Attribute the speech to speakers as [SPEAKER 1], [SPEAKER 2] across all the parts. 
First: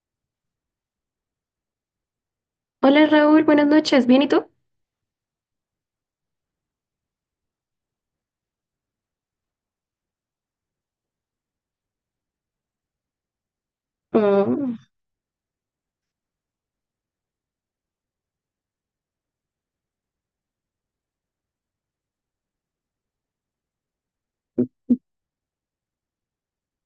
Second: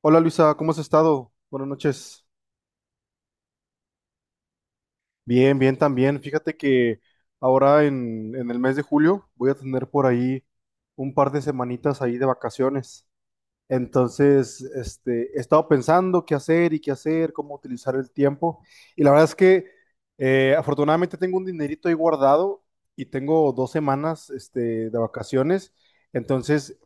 [SPEAKER 1] Hola Luisa, ¿cómo has estado? Buenas noches.
[SPEAKER 2] Hola Raúl, buenas noches. ¿Bien y tú?
[SPEAKER 1] Bien, bien también. Fíjate que ahora en el mes de julio voy a tener por ahí un par de semanitas ahí de vacaciones. Entonces,
[SPEAKER 2] Oh,
[SPEAKER 1] he estado pensando qué hacer y qué hacer, cómo utilizar el tiempo. Y la verdad es que afortunadamente tengo un dinerito ahí guardado y tengo 2 semanas, de vacaciones. Entonces,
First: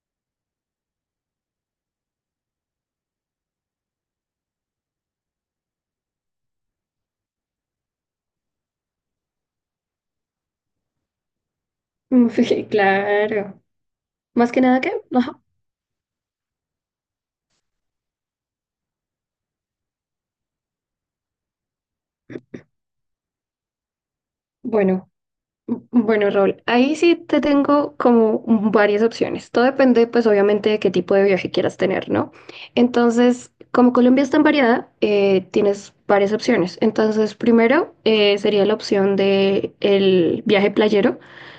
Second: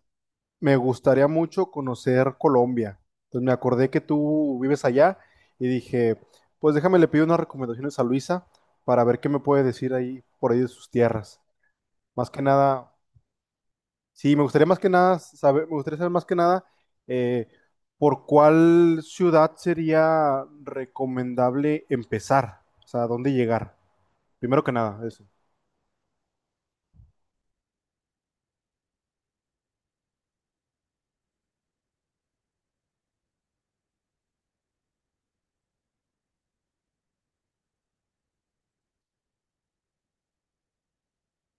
[SPEAKER 1] me gustaría mucho conocer Colombia. Entonces me acordé que tú vives allá y dije, pues déjame le pido unas recomendaciones a Luisa para ver qué me puede decir ahí por ahí de sus tierras. Más que nada,
[SPEAKER 2] claro.
[SPEAKER 1] sí,
[SPEAKER 2] Más que nada que, ajá.
[SPEAKER 1] me gustaría saber más que nada, eh, por cuál ciudad sería recomendable empezar, o sea, dónde llegar. Primero que nada,
[SPEAKER 2] Bueno,
[SPEAKER 1] eso,
[SPEAKER 2] Bueno, Raúl, ahí sí te tengo como varias opciones. Todo depende, pues, obviamente, de qué tipo de viaje quieras tener, ¿no? Entonces, como Colombia es tan variada, tienes varias opciones. Entonces, primero sería la opción de el viaje playero.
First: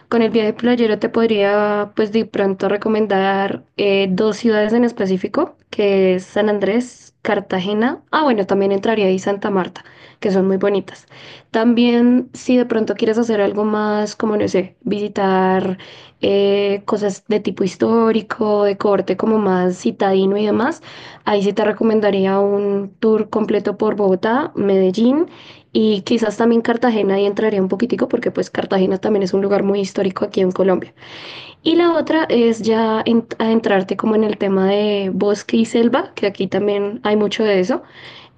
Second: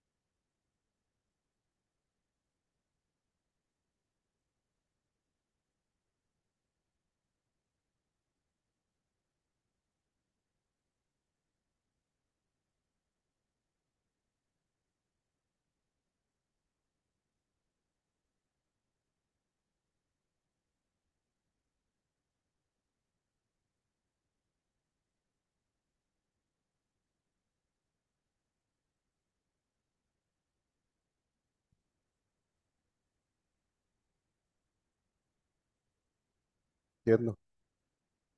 [SPEAKER 2] Con el viaje playero te podría, pues, de pronto recomendar dos ciudades en específico, que es San Andrés, Cartagena. Ah, bueno, también entraría ahí Santa Marta, que son muy bonitas. También, si de pronto quieres hacer algo más, como no sé, visitar cosas de tipo histórico, de corte como más citadino y demás, ahí sí te recomendaría un tour completo por Bogotá, Medellín y quizás también Cartagena, ahí entraría un poquitico porque pues Cartagena también es un lugar muy histórico aquí en Colombia. Y la otra es ya adentrarte como en el tema de bosque y selva, que aquí también hay
[SPEAKER 1] entiendo.
[SPEAKER 2] mucho de eso.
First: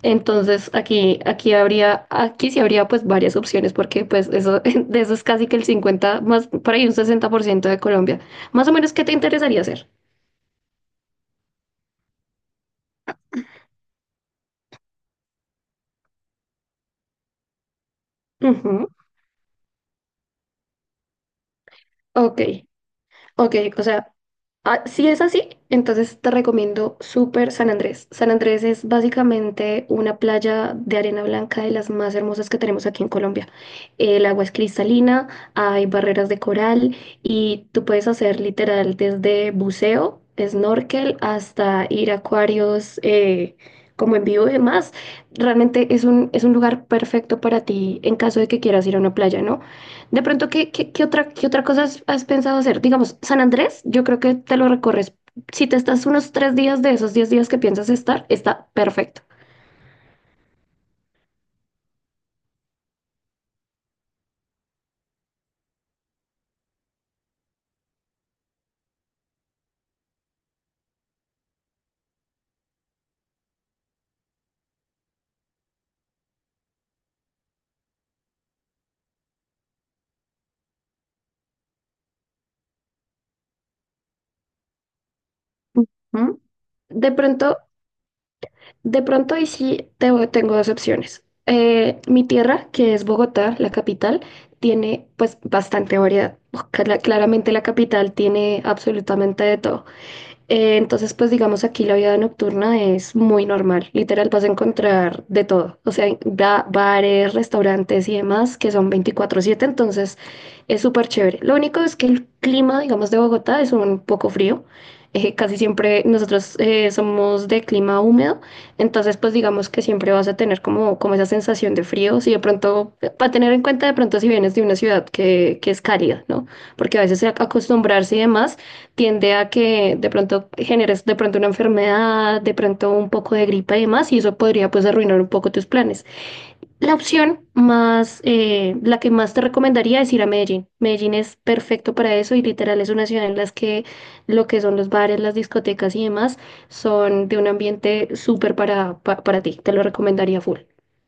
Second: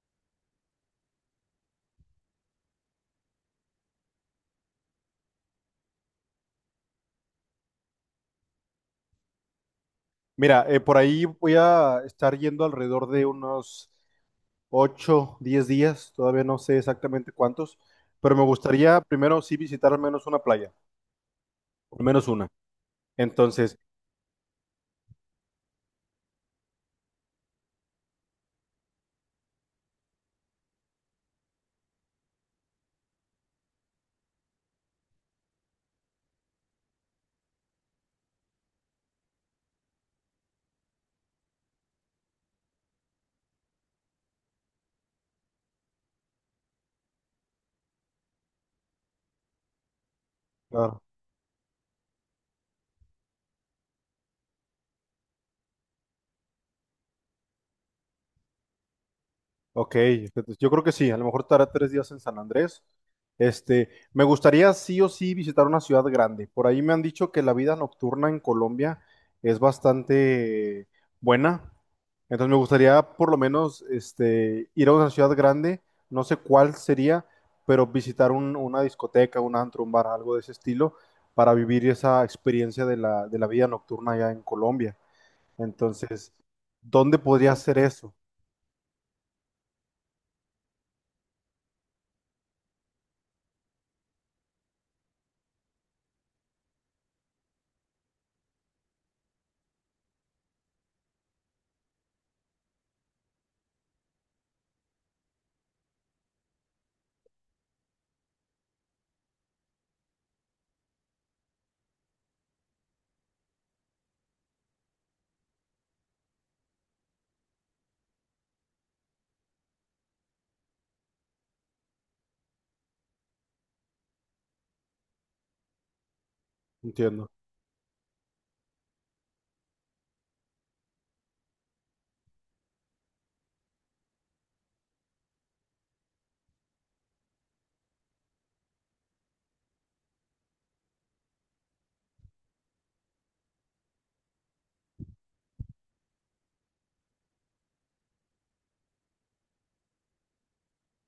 [SPEAKER 2] Entonces aquí sí habría pues varias opciones porque pues eso, de eso es casi que el 50 más por ahí un 60% de Colombia. Más o menos, ¿qué te interesaría hacer?
[SPEAKER 1] Mira, por ahí voy a estar yendo alrededor de unos 8-10 días, todavía no sé exactamente cuántos, pero me
[SPEAKER 2] Ujú.
[SPEAKER 1] gustaría primero sí visitar al menos una playa, al menos
[SPEAKER 2] Ok.
[SPEAKER 1] una.
[SPEAKER 2] Ok,
[SPEAKER 1] Entonces,
[SPEAKER 2] o sea, ah, si es así, entonces te recomiendo súper San Andrés. San Andrés es básicamente una playa de arena blanca de las más hermosas que tenemos aquí en Colombia. El agua es cristalina, hay barreras de coral y tú puedes hacer literal desde buceo, snorkel, hasta ir a acuarios como en vivo y demás. Realmente es un lugar perfecto para ti en caso de que quieras ir a una playa, ¿no? De pronto, ¿qué, qué,
[SPEAKER 1] ah,
[SPEAKER 2] qué otra, qué otra cosa has pensado hacer? Digamos, San Andrés, yo creo que te lo recorres. Si te estás unos 3 días de esos 10 días que piensas estar, está perfecto.
[SPEAKER 1] ok, entonces, yo creo que sí, a lo mejor estará 3 días en San Andrés. Me gustaría sí o sí visitar una ciudad grande. Por ahí me han dicho que la vida nocturna en Colombia es bastante buena. Entonces me gustaría por lo menos ir a una ciudad grande, no sé cuál sería, pero visitar una discoteca, un antro, un bar, algo de ese estilo, para vivir esa experiencia de la vida nocturna allá en Colombia. Entonces,
[SPEAKER 2] Ujú. De
[SPEAKER 1] ¿dónde podría
[SPEAKER 2] pronto,
[SPEAKER 1] hacer eso?
[SPEAKER 2] de pronto, y sí, tengo dos opciones. Mi tierra, que es Bogotá, la capital, tiene pues bastante variedad. Claramente la capital tiene absolutamente de todo. Entonces, pues digamos aquí la vida nocturna es muy normal, literal vas a encontrar de todo, o sea, bares, restaurantes y demás que son 24/7 entonces es súper chévere. Lo único es que el clima, digamos, de Bogotá es un poco frío, casi siempre nosotros somos de clima húmedo, entonces pues digamos que siempre vas a tener como esa sensación de frío, si de pronto, para tener en cuenta de pronto si vienes de una ciudad que es cálida, ¿no? Porque a veces
[SPEAKER 1] Entiendo.
[SPEAKER 2] acostumbrarse y demás tiende a que de pronto generes de pronto una enfermedad, de pronto un poco de gripa y demás, y eso podría pues arruinar un poco tus planes. La que más te recomendaría es ir a Medellín. Medellín es perfecto para eso y literal es una ciudad en las que lo que son los bares, las discotecas y demás son de un ambiente súper para ti. Te lo recomendaría full.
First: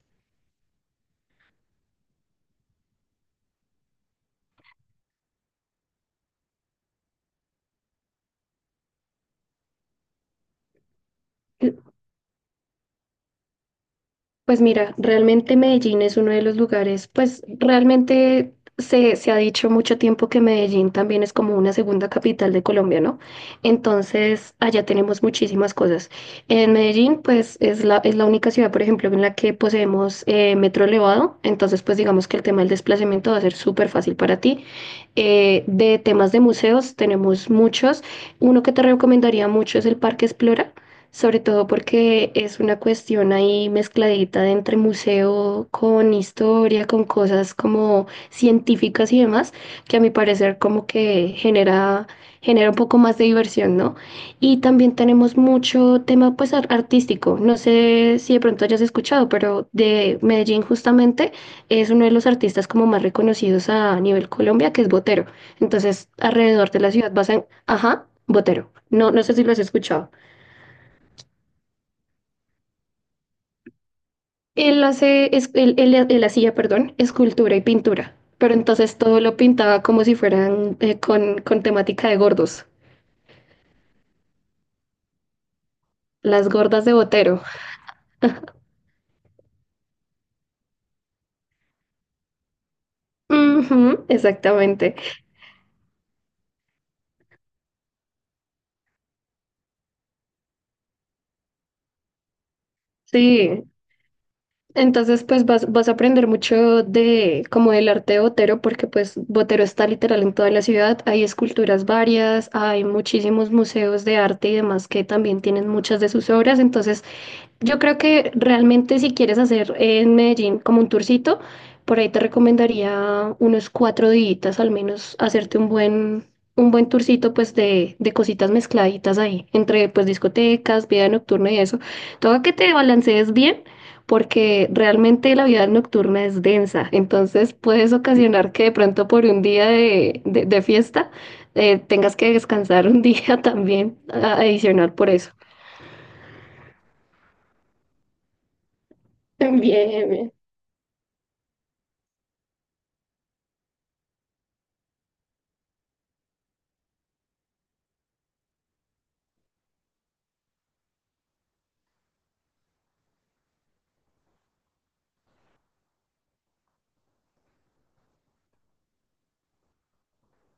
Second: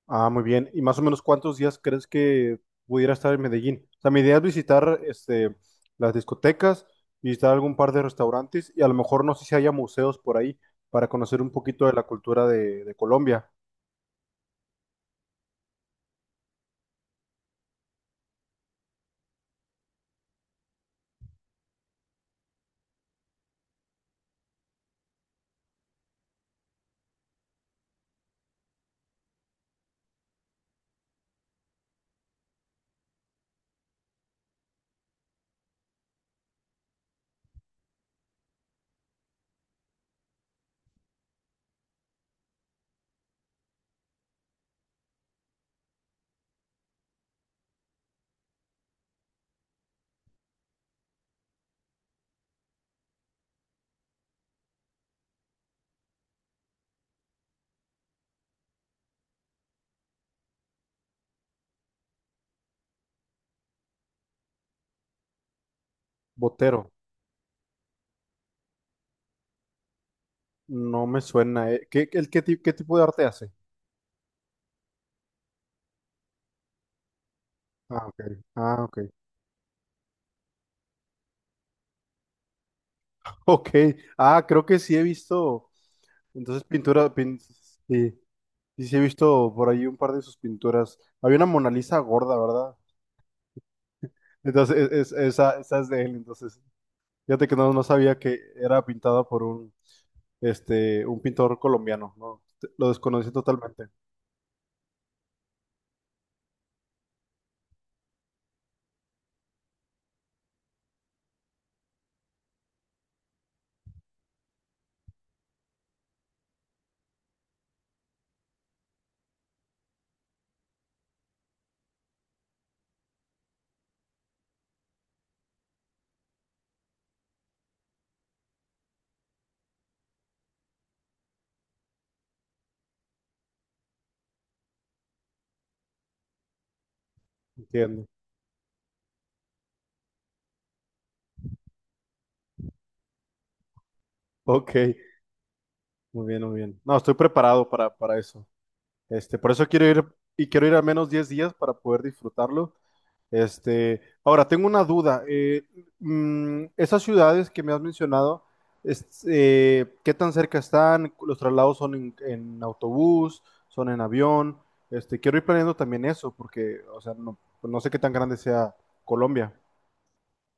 [SPEAKER 1] Ah, muy bien. ¿Y más o menos cuántos días crees que pudiera estar en Medellín? O sea, mi idea es visitar las discotecas, visitar algún par de restaurantes y a lo mejor no sé si haya museos por ahí para conocer un poquito de la cultura de Colombia.
[SPEAKER 2] Pues mira, realmente Medellín es uno de los lugares, pues realmente se ha dicho mucho tiempo que Medellín también es como una segunda capital de Colombia, ¿no? Entonces, allá tenemos muchísimas cosas. En Medellín, pues es la única ciudad, por ejemplo, en la que poseemos metro elevado, entonces pues digamos que el tema del desplazamiento va a ser súper fácil para ti. De temas de museos tenemos muchos. Uno que te recomendaría mucho es el Parque Explora sobre todo porque es una cuestión ahí mezcladita de entre museo con historia, con cosas como científicas y demás, que a mi parecer como que genera un poco más de diversión, ¿no? Y también tenemos mucho tema pues artístico, no sé si de pronto hayas escuchado, pero de Medellín justamente es uno de los artistas como más reconocidos a nivel Colombia, que es Botero. Entonces, alrededor de la
[SPEAKER 1] Botero,
[SPEAKER 2] ciudad vas a. Ajá, Botero. No, no sé si lo has escuchado.
[SPEAKER 1] no me suena. ¿Qué, el, qué, ti- qué tipo de arte hace?
[SPEAKER 2] Él hace, es- él- él hacía, perdón, escultura y
[SPEAKER 1] Ah,
[SPEAKER 2] pintura,
[SPEAKER 1] ok.
[SPEAKER 2] pero
[SPEAKER 1] Ah, ok.
[SPEAKER 2] entonces todo lo pintaba como si fueran con temática de gordos,
[SPEAKER 1] Ok. Ah, creo que sí he visto.
[SPEAKER 2] las
[SPEAKER 1] Entonces,
[SPEAKER 2] gordas de
[SPEAKER 1] pintura,
[SPEAKER 2] Botero.
[SPEAKER 1] sí, sí, sí he visto por ahí un par de sus pinturas. Había una Mona Lisa gorda, ¿verdad?
[SPEAKER 2] Ujú,
[SPEAKER 1] Entonces,
[SPEAKER 2] exactamente.
[SPEAKER 1] esa es de él. Entonces, fíjate que no, no sabía que era pintada por un pintor colombiano, ¿no? Lo desconocí
[SPEAKER 2] Sí,
[SPEAKER 1] totalmente.
[SPEAKER 2] entonces pues vas a aprender mucho de como del arte de Botero, porque pues Botero está literal en toda la ciudad, hay esculturas varias, hay muchísimos museos de arte y demás que también tienen muchas de sus obras, entonces. Yo creo que realmente si quieres hacer en Medellín como un tourcito, por ahí te recomendaría unos 4 días al menos hacerte un buen tourcito pues de cositas mezcladitas ahí, entre pues discotecas, vida nocturna y eso. Todo que te balancees bien porque realmente la vida nocturna es densa, entonces puedes
[SPEAKER 1] Entiendo.
[SPEAKER 2] ocasionar que de pronto por un día de fiesta tengas que descansar un día también
[SPEAKER 1] Ok,
[SPEAKER 2] adicional por eso.
[SPEAKER 1] muy bien, muy bien. No, estoy preparado para eso. Por
[SPEAKER 2] Bien,
[SPEAKER 1] eso quiero ir
[SPEAKER 2] bien.
[SPEAKER 1] y quiero ir al menos 10 días para poder disfrutarlo. Ahora, tengo una duda. Esas ciudades que me has mencionado, ¿qué tan cerca están? ¿Los traslados son en autobús? ¿Son en avión? Quiero ir planeando también eso, porque, o sea, no, pues no sé qué tan grande sea Colombia.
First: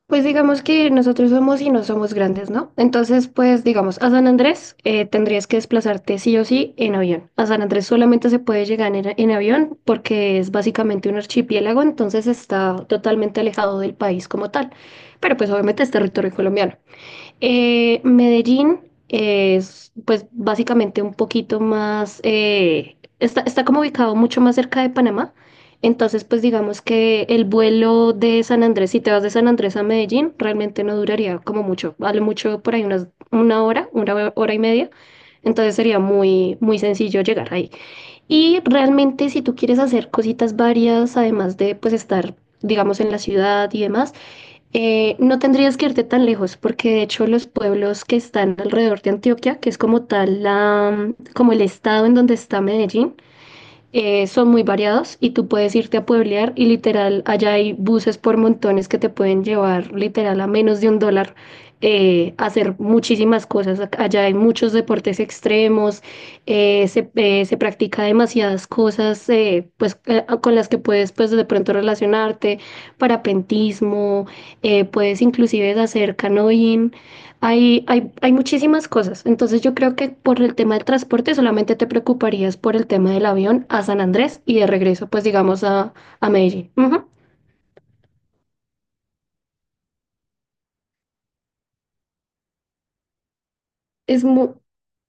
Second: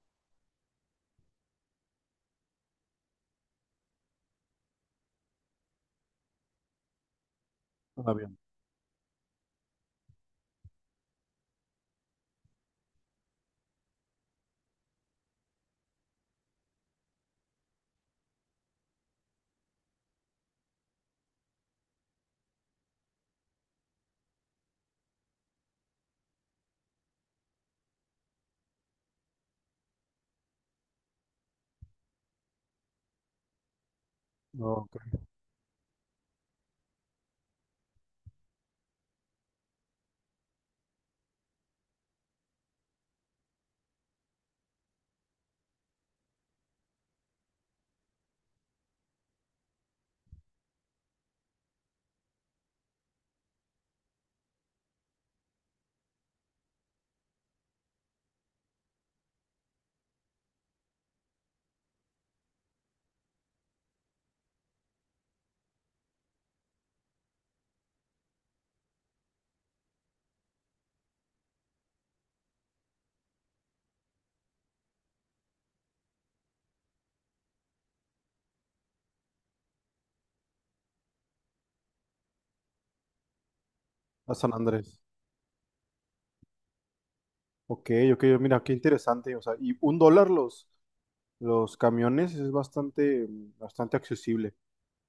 [SPEAKER 2] Pues digamos que nosotros somos y no somos grandes, ¿no? Entonces, pues digamos, a San Andrés tendrías que desplazarte sí o sí en avión. A San Andrés
[SPEAKER 1] Un
[SPEAKER 2] solamente
[SPEAKER 1] avión.
[SPEAKER 2] se puede llegar en avión porque es básicamente un archipiélago, entonces está totalmente alejado del país como tal. Pero pues obviamente es territorio colombiano. Medellín es pues básicamente un poquito más, está como ubicado mucho más cerca de Panamá, entonces pues digamos que el vuelo de San Andrés, si te vas de San Andrés a Medellín, realmente no duraría como mucho, vale mucho por ahí una hora, una hora y media,
[SPEAKER 1] Ok.
[SPEAKER 2] entonces sería muy, muy sencillo llegar ahí. Y realmente si tú quieres hacer cositas varias, además de pues estar, digamos, en la ciudad y demás, no tendrías que irte tan lejos, porque de hecho los pueblos que están alrededor de Antioquia, que es como tal como el estado en donde está Medellín, son muy variados y tú puedes irte a pueblear y literal, allá hay buses por montones que te pueden llevar literal a menos de $1 a hacer muchísimas cosas. Allá hay muchos deportes extremos, se practica demasiadas cosas pues, con las que puedes pues, de pronto relacionarte, parapentismo, puedes inclusive hacer canoeing. Hay muchísimas cosas. Entonces yo creo que por el tema del transporte solamente te preocuparías por el tema del avión a San
[SPEAKER 1] A
[SPEAKER 2] Andrés
[SPEAKER 1] San
[SPEAKER 2] y de
[SPEAKER 1] Andrés.
[SPEAKER 2] regreso, pues digamos, a Medellín. Ujú.
[SPEAKER 1] Ok, ok, mira, qué interesante. O sea, y $1 los camiones es bastante, bastante
[SPEAKER 2] Es muy,
[SPEAKER 1] accesible.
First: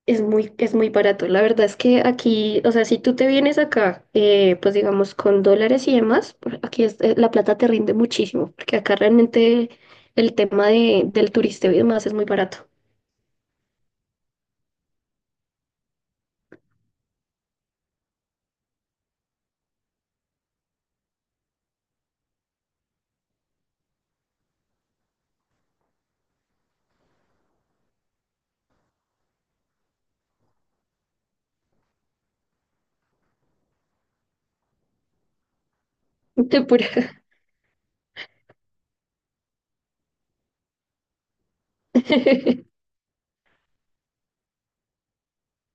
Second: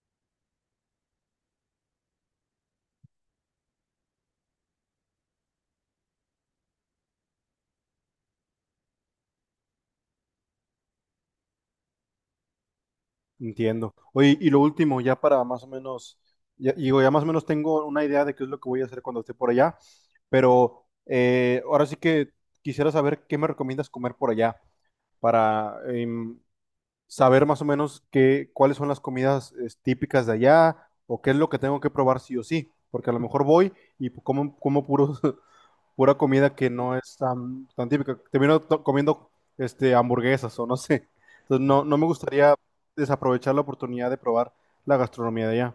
[SPEAKER 2] es muy barato. La verdad es que aquí, o sea, si tú te vienes acá, pues digamos, con dólares y demás, aquí la plata te rinde muchísimo, porque acá realmente el tema del turisteo y demás es muy barato.
[SPEAKER 1] Entiendo. Oye, y lo último, ya para más o menos, ya, digo, ya más o menos tengo una idea de qué es lo que voy a hacer cuando esté por allá, pero ahora sí que quisiera saber qué me recomiendas comer por allá para saber más o menos cuáles son las comidas típicas de allá o qué es lo que tengo que probar sí o sí, porque a lo mejor voy y pues, como puros pura comida
[SPEAKER 2] Te
[SPEAKER 1] que no es
[SPEAKER 2] pura.
[SPEAKER 1] tan, tan típica. Termino comiendo hamburguesas o no sé. Entonces no, no me gustaría desaprovechar la oportunidad de probar la gastronomía de allá.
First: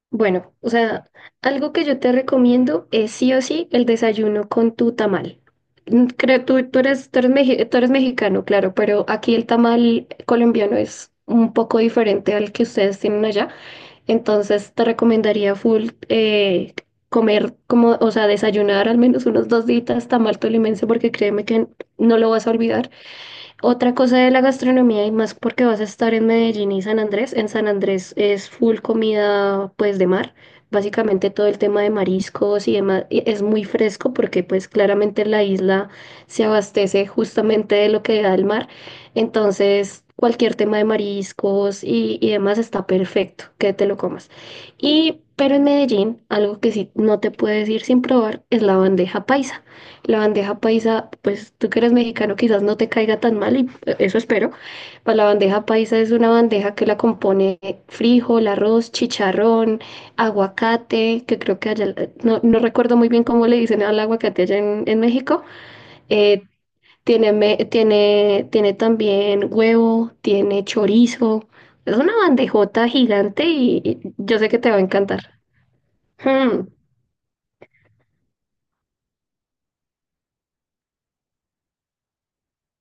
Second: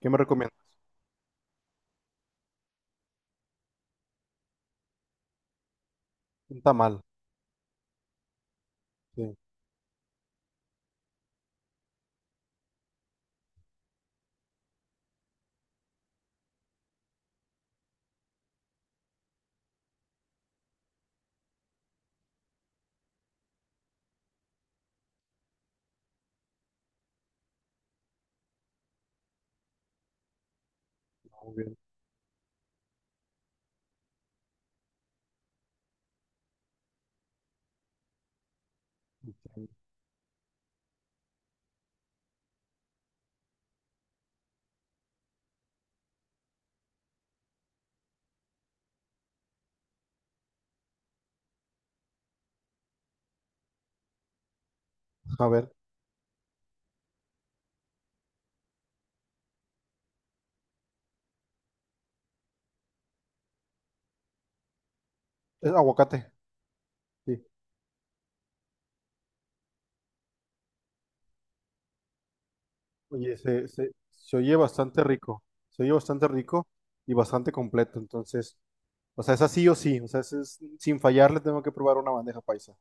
[SPEAKER 1] ¿Qué me
[SPEAKER 2] Bueno,
[SPEAKER 1] recomiendas?
[SPEAKER 2] o sea, algo que yo te recomiendo es sí o sí el desayuno con tu tamal. Creo
[SPEAKER 1] Un
[SPEAKER 2] tú, tú
[SPEAKER 1] tamal.
[SPEAKER 2] eres, tú eres, meji- tú eres mexicano, claro, pero aquí
[SPEAKER 1] Sí,
[SPEAKER 2] el tamal colombiano es un poco diferente al que ustedes tienen allá. Entonces te recomendaría full como, o sea, desayunar al menos unos 2 días tamal tolimense porque créeme que no lo vas a olvidar. Otra cosa de la gastronomía y más porque vas a estar en Medellín y San Andrés. En San Andrés es full comida pues de mar. Básicamente todo
[SPEAKER 1] muy
[SPEAKER 2] el
[SPEAKER 1] bien.
[SPEAKER 2] tema de mariscos y demás y es muy fresco porque pues claramente la isla se abastece justamente de lo que da el mar. Entonces cualquier tema de mariscos y demás está perfecto que te lo comas. Y pero en Medellín algo que sí no te puedes ir sin probar es la bandeja paisa. La bandeja paisa, pues tú que eres mexicano quizás no te caiga tan mal y eso espero. Para la
[SPEAKER 1] A
[SPEAKER 2] bandeja
[SPEAKER 1] ver,
[SPEAKER 2] paisa es una bandeja que la compone frijol, arroz, chicharrón, aguacate, que creo que allá, no recuerdo muy bien cómo le dicen al aguacate allá en México.
[SPEAKER 1] es aguacate.
[SPEAKER 2] Eh, tiene,
[SPEAKER 1] Sí.
[SPEAKER 2] me- tiene, tiene también huevo, tiene chorizo. Es una bandejota
[SPEAKER 1] Oye,
[SPEAKER 2] gigante
[SPEAKER 1] se,
[SPEAKER 2] y,
[SPEAKER 1] se,
[SPEAKER 2] y
[SPEAKER 1] se
[SPEAKER 2] yo sé
[SPEAKER 1] oye
[SPEAKER 2] que te va a
[SPEAKER 1] bastante
[SPEAKER 2] encantar.
[SPEAKER 1] rico. Se oye bastante rico
[SPEAKER 2] Hmm.
[SPEAKER 1] y bastante completo. Entonces, o sea, es así o sí. O sea, sin fallar le tengo que probar una bandeja paisa.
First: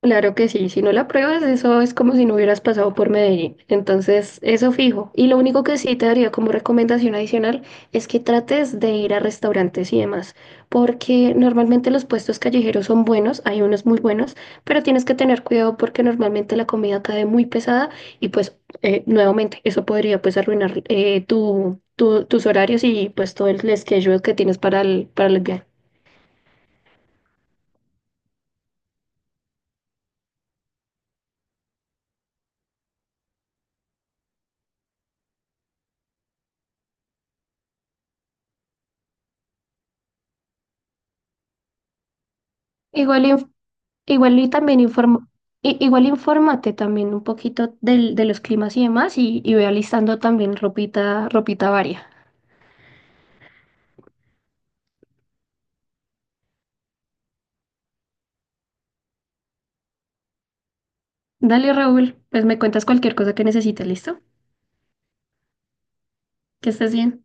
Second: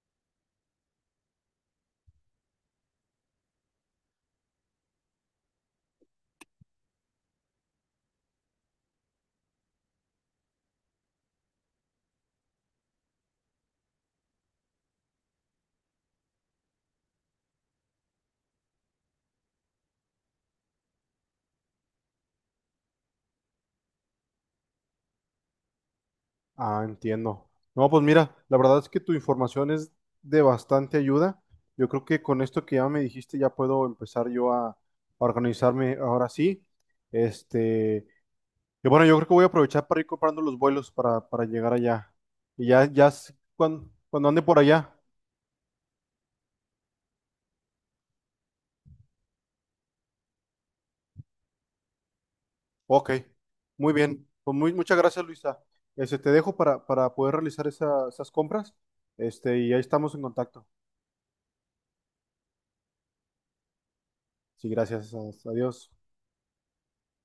[SPEAKER 2] Claro que sí, si no la pruebas, eso es como si no hubieras pasado por Medellín. Entonces, eso fijo. Y lo único que sí te daría como recomendación adicional es que trates de ir a restaurantes y demás, porque normalmente los puestos callejeros son buenos, hay unos muy buenos, pero tienes que tener cuidado porque normalmente la comida cae muy pesada y pues nuevamente eso podría pues arruinar tus horarios y pues todo el schedule que tienes para el viaje.
[SPEAKER 1] Ah, entiendo. No, pues mira, la verdad es que tu información es de bastante ayuda. Yo creo que con esto que ya me dijiste ya puedo empezar yo a organizarme ahora sí. Este, y bueno, yo creo que voy a aprovechar para ir comprando los vuelos para llegar allá. Y ya
[SPEAKER 2] Igual
[SPEAKER 1] cuando
[SPEAKER 2] Igual
[SPEAKER 1] ande
[SPEAKER 2] y
[SPEAKER 1] por
[SPEAKER 2] también
[SPEAKER 1] allá.
[SPEAKER 2] igual infórmate también un poquito de los climas y demás y ve alistando también ropita, ropita varia.
[SPEAKER 1] Ok, muy bien. Pues muy, muchas gracias, Luisa. Te dejo para poder realizar esas compras. Y ahí estamos en contacto.
[SPEAKER 2] Dale, Raúl, pues me cuentas cualquier cosa que necesites, ¿listo?
[SPEAKER 1] Sí, gracias. Adiós.
[SPEAKER 2] Que estés bien.